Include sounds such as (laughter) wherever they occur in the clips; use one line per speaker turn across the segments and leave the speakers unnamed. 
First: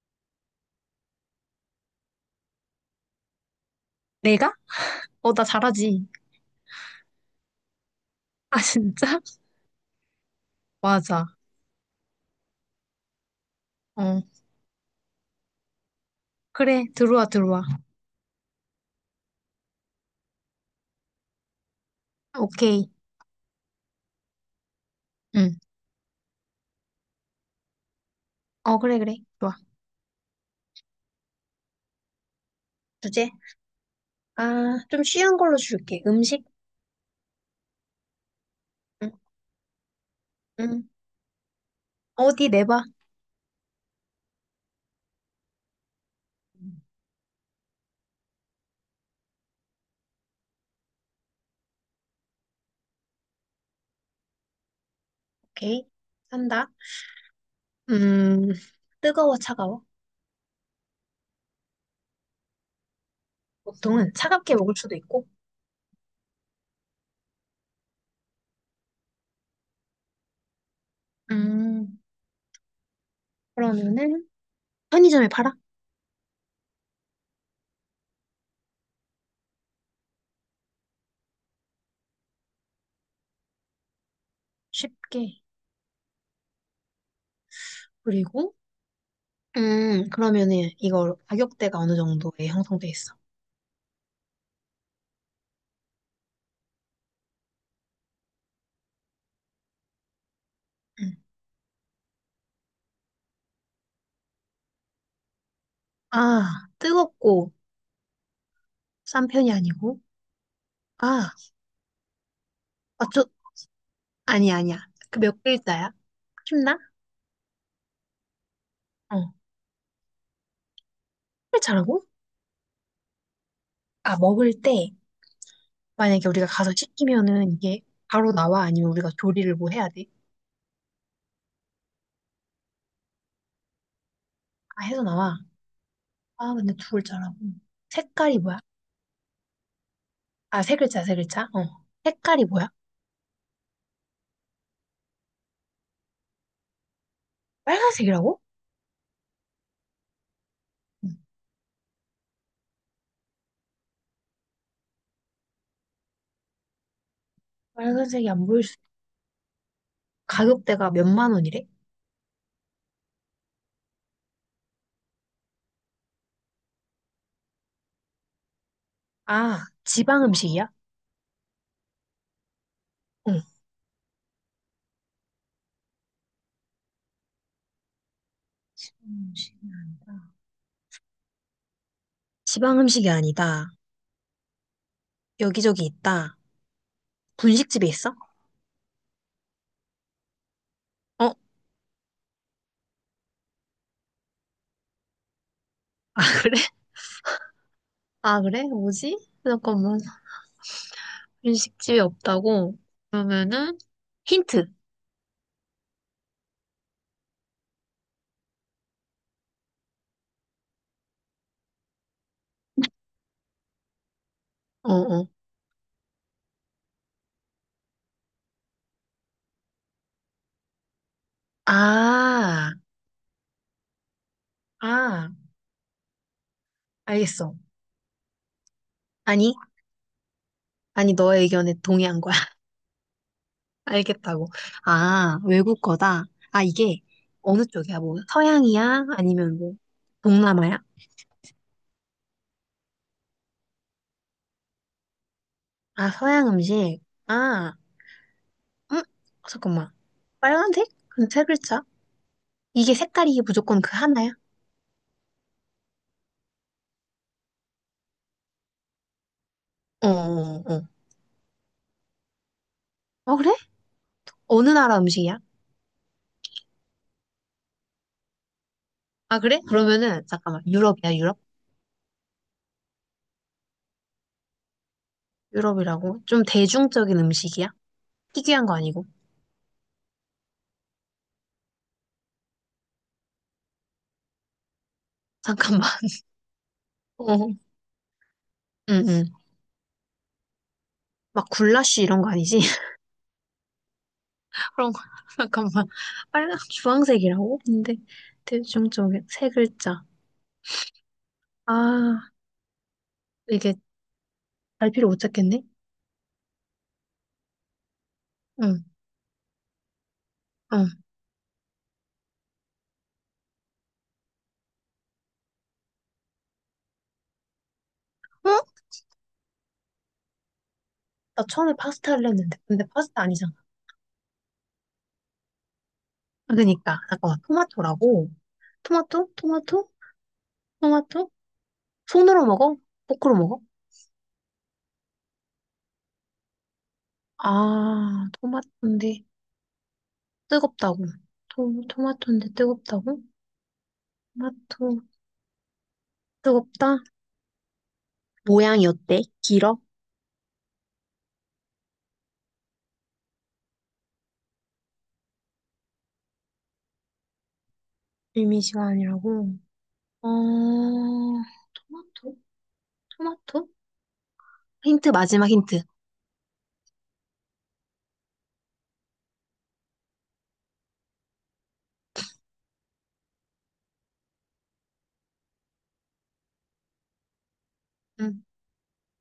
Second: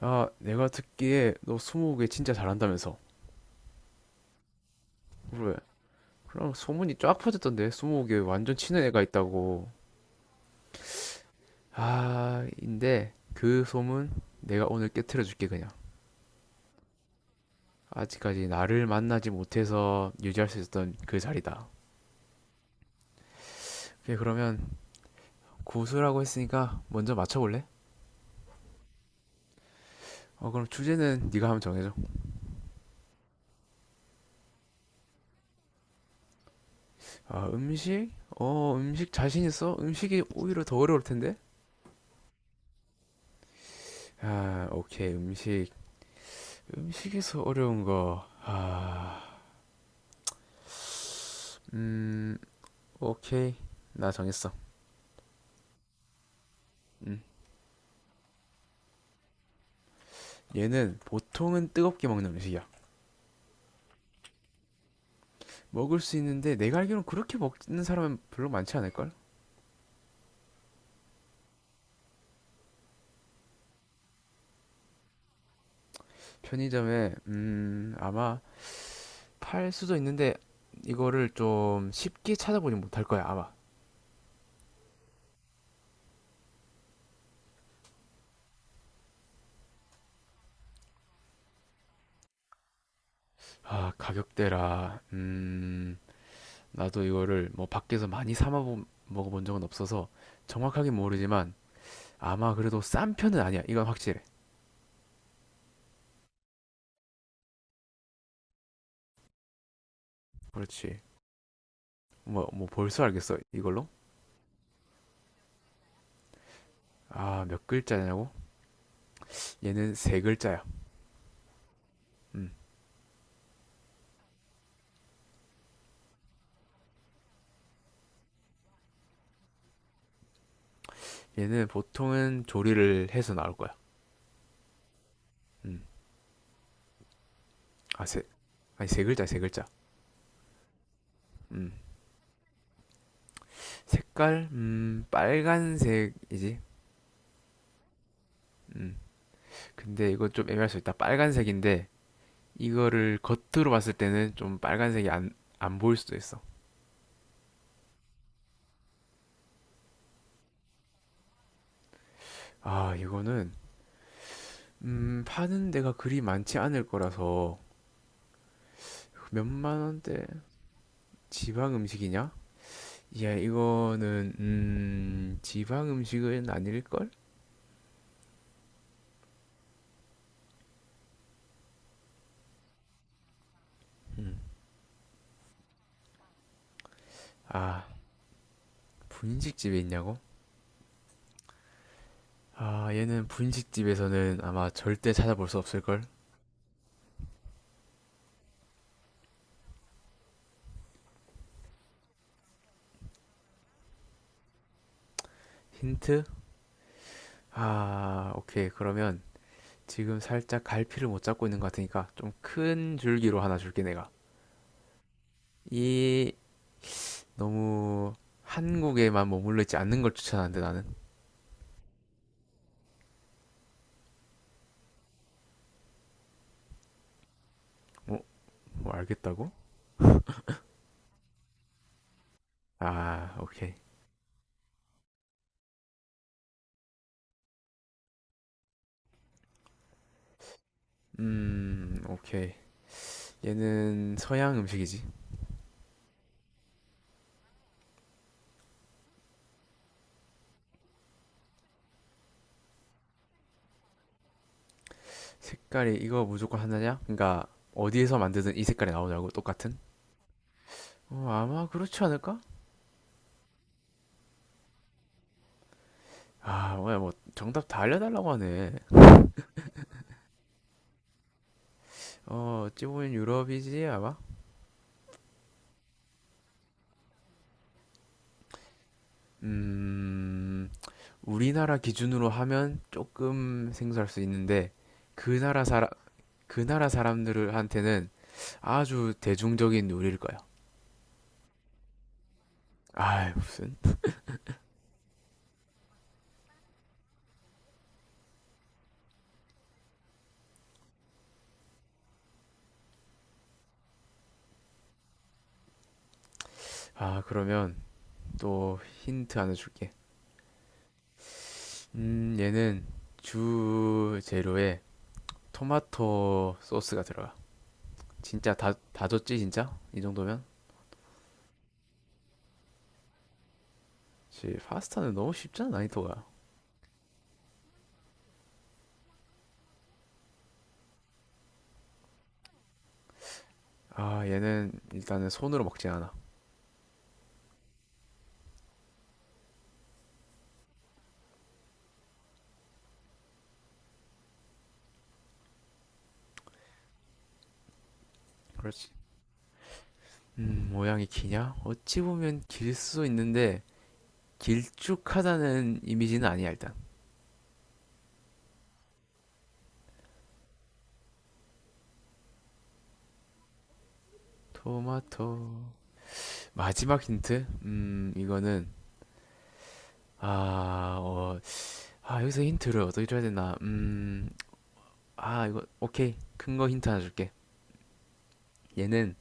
아, 내가 듣기에 너 스무고개 진짜 잘한다면서.
내가? 어, 나
그래.
잘하지.
그럼 소문이 쫙 퍼졌던데 스무고개 완전
아,
치는 애가
진짜? (laughs)
있다고.
맞아.
아, 인데 그 소문
어,
내가 오늘 깨트려 줄게 그냥.
그래. 들어와, 들어와.
아직까지 나를 만나지 못해서 유지할 수 있었던 그 자리다.
오케이.
오케이, 그러면
응.
고수라고 했으니까 먼저 맞춰볼래?
어, 그래, 그래. 좋아.
어, 그럼 주제는 네가 한번 정해줘.
주제? 아, 좀 쉬운 걸로 줄게. 음식?
아, 음식? 어,
응,
음식 자신 있어? 음식이 오히려 더
응.
어려울 텐데?
어디 내봐.
아, 오케이, 음식. 음식에서 어려운 거. 아. 음, 오케이. 나 정했어.
오케이. 산다.
음.
음, 뜨거워, 차가워?
얘는 보통은 뜨겁게 먹는 음식이야.
보통은 차갑게 먹을 수도 있고.
먹을 수 있는데 내가 알기로는 그렇게 먹는 사람은 별로 많지 않을걸?
음, 그러면은 편의점에 팔아?
편의점에 아마 팔 수도 있는데 이거를 좀 쉽게 찾아보지 못할 거야, 아마.
쉽게. 그리고, 그러면은 이거 가격대가 어느 정도에 형성돼 있어?
아, 가격대라. 나도 이거를 뭐 밖에서 많이 사 먹어본 적은 없어서 정확하게
음.
모르지만 아마 그래도 싼 편은 아니야. 이건 확실해.
아, 뜨겁고 싼 편이 아니고.
그렇지.
아,
뭐 벌써
아, 저,
알겠어. 이걸로?
아니, 야 아니야. 그 몇 글자야? 쉽나?
아, 몇 글자냐고?
어.
얘는 세 글자야.
회차라고?
음.
아, 먹을 때 만약에 우리가 가서 시키면은 이게 바로 나와? 아니면 우리가 조리를 뭐 해야 돼?
얘는 보통은 조리를 해서 나올 거야.
아, 해서 나와.
음.
아, 근데 두 글자라고.
아, 세,
색깔이 뭐야?
아니, 세 글자, 세 글자.
아, 세 글자, 세 글자.
음.
어. 색깔이 뭐야?
색깔, 빨간색이지.
빨간색이라고?
음. 근데 이거 좀 애매할 수 있다.
응.
빨간색인데, 이거를 겉으로 봤을 때는 좀 빨간색이 안 보일 수도 있어.
빨간색이 안 보일 수. 가격대가 몇만 원이래?
아, 이거는, 파는 데가 그리 많지 않을 거라서, 몇
아,
만
지방
원대
음식이야?
지방 음식이냐? 야,
응.
이거는, 지방 음식은 아닐걸?
지방 음식이 아니다. 지방 음식이 아니다.
음.
여기저기 있다.
아,
분식집에 있어?
분식집에 있냐고?
어,
아, 얘는 분식집에서는 아마 절대 찾아볼 수 없을걸?
(laughs) 그래? 아, 그래? 뭐지? 잠깐만. 일식집이 없다고? 그러면은, 힌트.
힌트? 아, 오케이. 그러면 지금 살짝 갈피를 못 잡고 있는 것 같으니까 좀 큰 줄기로 하나 줄게, 내가.
어, 어.
이, 너무 한국에만 머물러 있지 않는 걸 추천하는데, 나는.
아, 아, 알겠어.
뭐, 뭐 알겠다고?
아니, 아니, 너의 의견에 동의한 거야. (laughs)
아, 오케이.
알겠다고. 아, 외국 거다. 아, 이게 어느 쪽이야? 뭐, 서양이야? 아니면 뭐, 동남아야?
오케이. 얘는 서양 음식이지.
아, 서양 음식. 아, 음, 잠깐만. 빨간색? 근데 세 글자? 이게 색깔이 무조건 그 하나야?
색깔이 이거 무조건 하나냐? 그러니까 어디에서 만드든 이 색깔이 나오냐고, 똑같은?
어, 어, 어.
어, 아마 그렇지 않을까?
어, 그래? 어느 나라 음식이야?
아, 뭐야, 뭐, 정답 다 알려달라고 하네.
아, 그래? 그러면은, 잠깐만. 유럽이야, 유럽?
어, 어찌 보면 유럽이지, 아마?
유럽이라고? 좀 대중적인 음식이야? 희귀한 거 아니고?
음, 우리나라 기준으로 하면 조금 생소할 수 있는데, 그 나라
잠깐만.
사람,
(laughs)
그 나라
어,
사람들한테는
응,
아주
응.
대중적인 요리일 거야.
막 굴라쉬 이런 거 아니지? (laughs)
아, 무슨?
그런 거. (laughs) 잠깐만. 빨간, 주황색이라고? 근데, 대중적인, 세 글자. 아, 이게 갈피를 못 찾겠네?
아, 그러면 또
응,
힌트 하나 줄게.
응.
얘는 주 재료에 토마토 소스가 들어가. 진짜
어?
다 줬지, 진짜? 이 정도면?
나 처음에 파스타를 했는데. 근데 파스타 아니잖아.
지 파스타는 너무 쉽잖아, 난이도가.
아, 그니까. 잠깐만. 토마토라고? 토마토? 토마토? 토마토? 손으로 먹어? 포크로 먹어?
아, 얘는 일단은 손으로 먹지 않아.
아, 토마토인데. 뜨겁다고. 토마토인데 뜨겁다고? 토마토, 뜨겁다? 모양이
그렇지.
어때? 길어?
모양이 기냐? 어찌 보면 길 수도 있는데 길쭉하다는 이미지는 아니야, 일단.
일미시간이라고. 어, 토마토? 토마토? 힌트, 마지막
토마토.
힌트.
마지막 힌트? 이거는 아, 어, 아, 여기서 힌트를 어떻게 줘야 되나? 아, 이거 오케이. 큰 거 힌트 하나 줄게.
응.
얘는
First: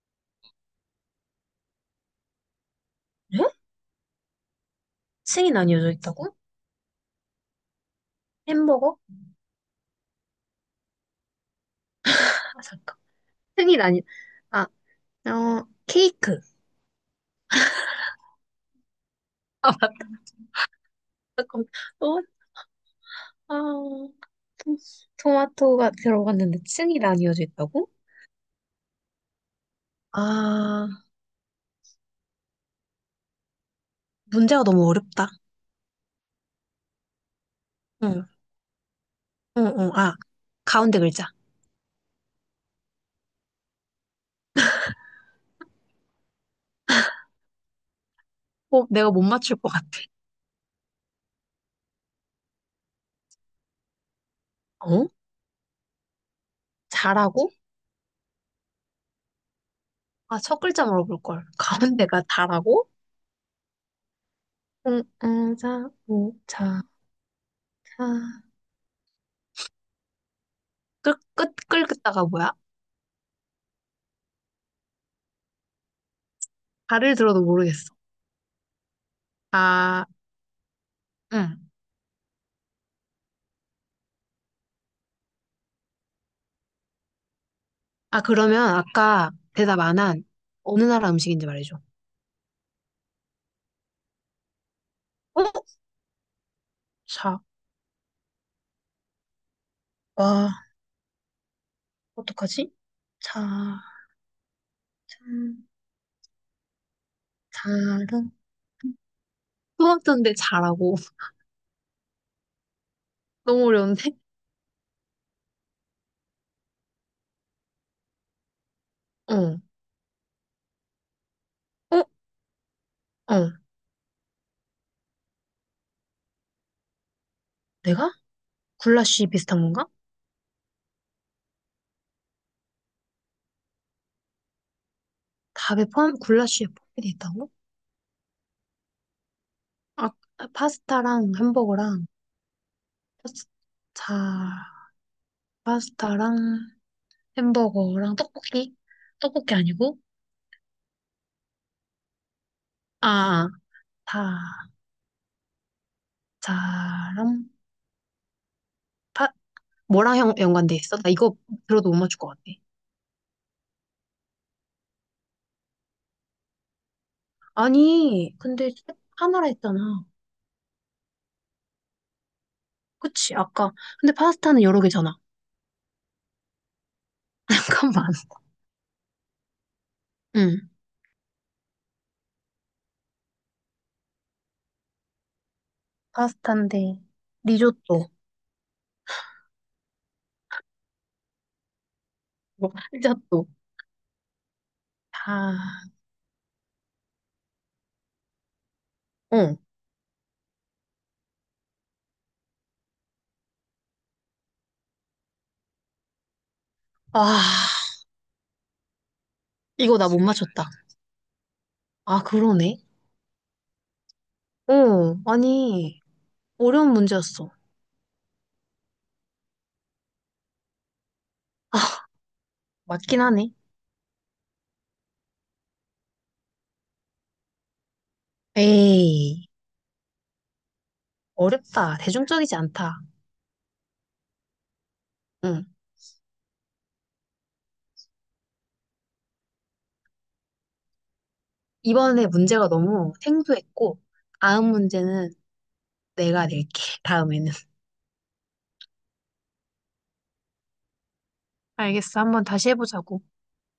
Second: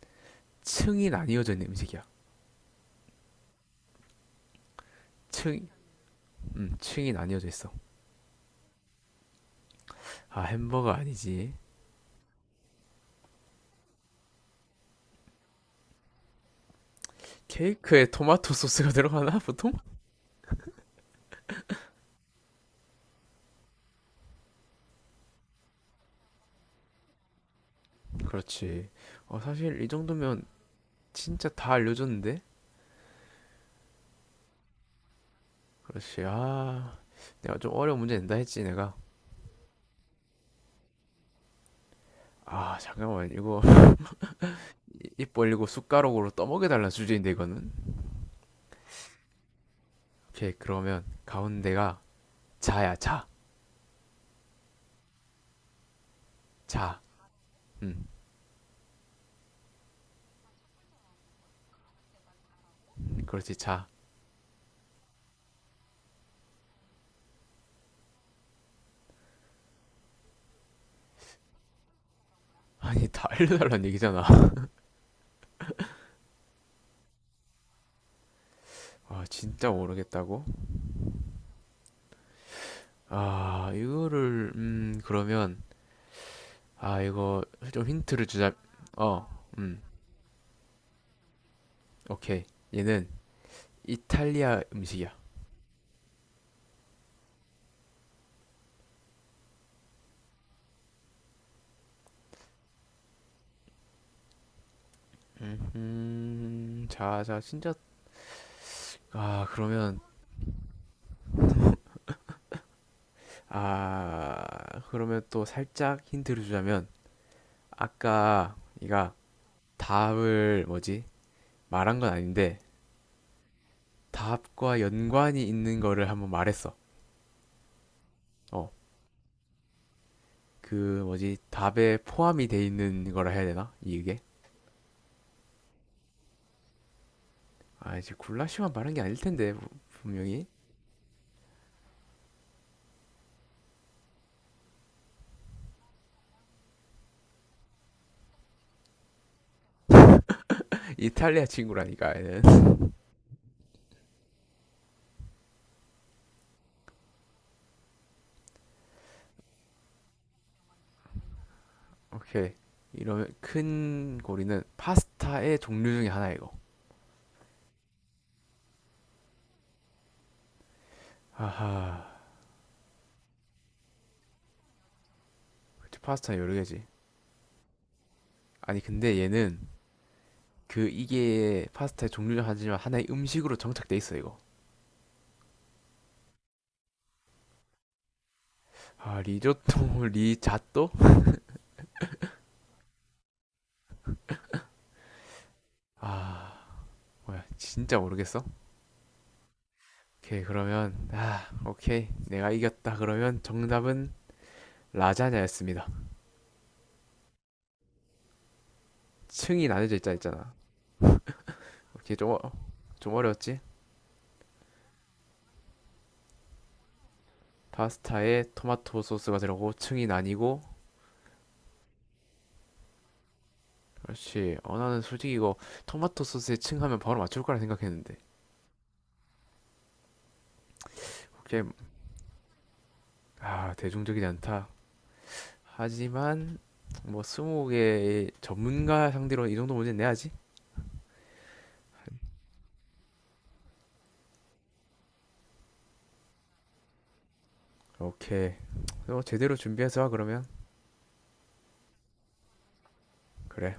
층이 나뉘어져 있는 음식이야.
에? 층이
층,
나뉘어져 있다고?
층이 나뉘어져 있어.
햄버거?
아, 햄버거 아니지.
아, 잠깐. 층이 나뉘, 아, 어, 케이크.
케이크에 토마토 소스가 들어가나,
아,
보통?
잠깐. 토마토, 아, 토- 토마토가 들어갔는데 층이 나뉘어져 있다고?
그렇지. 어, 사실 이 정도면
아,
진짜 다 알려줬는데?
문제가 너무 어렵다.
그렇지. 아, 내가 좀 어려운 문제
응,
낸다 했지, 내가.
응, 응. 아, 가운데 글자.
아, 잠깐만. 이거 (laughs) 입 벌리고 숟가락으로 떠먹여달라 주제인데, 이거는.
어, 내가 못 맞출 것 같아.
오케이, 그러면 가운데가 자야, 자.
어?
자.
잘하고?
음,
아, 첫 글자 물어볼 걸. 가운데가 잘하고?
그렇지, 자.
응, 응, 자, 오 자, 사. 끌, 끝, 끌긋다가 뭐야?
아니, 다 알려달라는 얘기잖아. (laughs)
발을 들어도 모르겠어.
아, 진짜
아,
모르겠다고?
응.
아, 이거를, 그러면, 아, 이거 좀
아,
힌트를 주자.
그러면
어,
아까 대답
음,
안 한 어느 나라 음식인지 말해줘.
오케이. 얘는 이탈리아 음식이야.
어? 자, 와, 어떡하지? 자, 참,
자, 자, 진짜,
잘은.
아, 그러면,
수학자인데 잘하고. (laughs) 너무 어려운데?
아, 그러면 또 살짝 힌트를 주자면, 아까 네가
어,
답을 뭐지?
어,
말한 건 아닌데,
어.
답과 연관이 있는 거를 한번 말했어.
내가?
어,
굴라쉬 비슷한 건가?
그 뭐지? 답에 포함이 돼 있는 거라 해야 되나? 이게?
밥에 포함, 굴라쉬에 포함이 돼 있다고?
아, 이제 굴라쉬만 말한 게 아닐 텐데,
아,
분명히.
파스타랑 햄버거랑, 파스- 자, 파스타랑 햄버거랑 떡볶이? 떡볶이 아니고?
이탈리아 친구라니까, 얘는. (laughs)
아, 다, 자랑, 파, 뭐랑 연, 연관돼 있어? 나 이거 들어도 못 맞출 것 같아.
오케이. 이러면 큰 고리는 파스타의 종류 중에 하나 이거.
아니, 근데 하나라 했잖아.
하하.
그치, 아까. 근데 파스타는 여러 개잖아.
그 파스타 여러 개지.
(laughs) 잠깐만.
아니, 근데 얘는
응.
그 이게 파스타의 종류는 하지만 하나의 음식으로 정착돼 있어, 이거.
파스타인데, 리조또,
아, 리조또, (laughs) 리자또?
뭐, 피자또. 다,
아, 뭐야, 진짜 모르겠어?
어.
오케이, 그러면, 아, 오케이. 내가 이겼다. 그러면 정답은 라자냐였습니다.
아,
층이 나뉘어져
이거 나
있자
못
했잖아.
맞췄다.
오케이,
아,
좀,
그러네.
좀 어려웠지?
어, 아니, 어려운 문제였어.
파스타에 토마토 소스가 들어가고 층이 나뉘고,
아, 맞긴 하네.
그렇지. 어, 나는 솔직히 이거 토마토 소스에 층 하면 바로 맞출 거라 생각했는데.
에이,
오케이.
어렵다. 대중적이지 않다.
아, 대중적이지 않다.
응.
하지만 뭐 20개의 전문가 상대로 이 정도 문제는 내야지.
이번에 문제가 너무 생소했고, 다음 문제는 내가 낼게. 다음에는.
오케이. 너 제대로 준비해서 와, 그러면.
알겠어. 한번 다시 해보자고.
그래.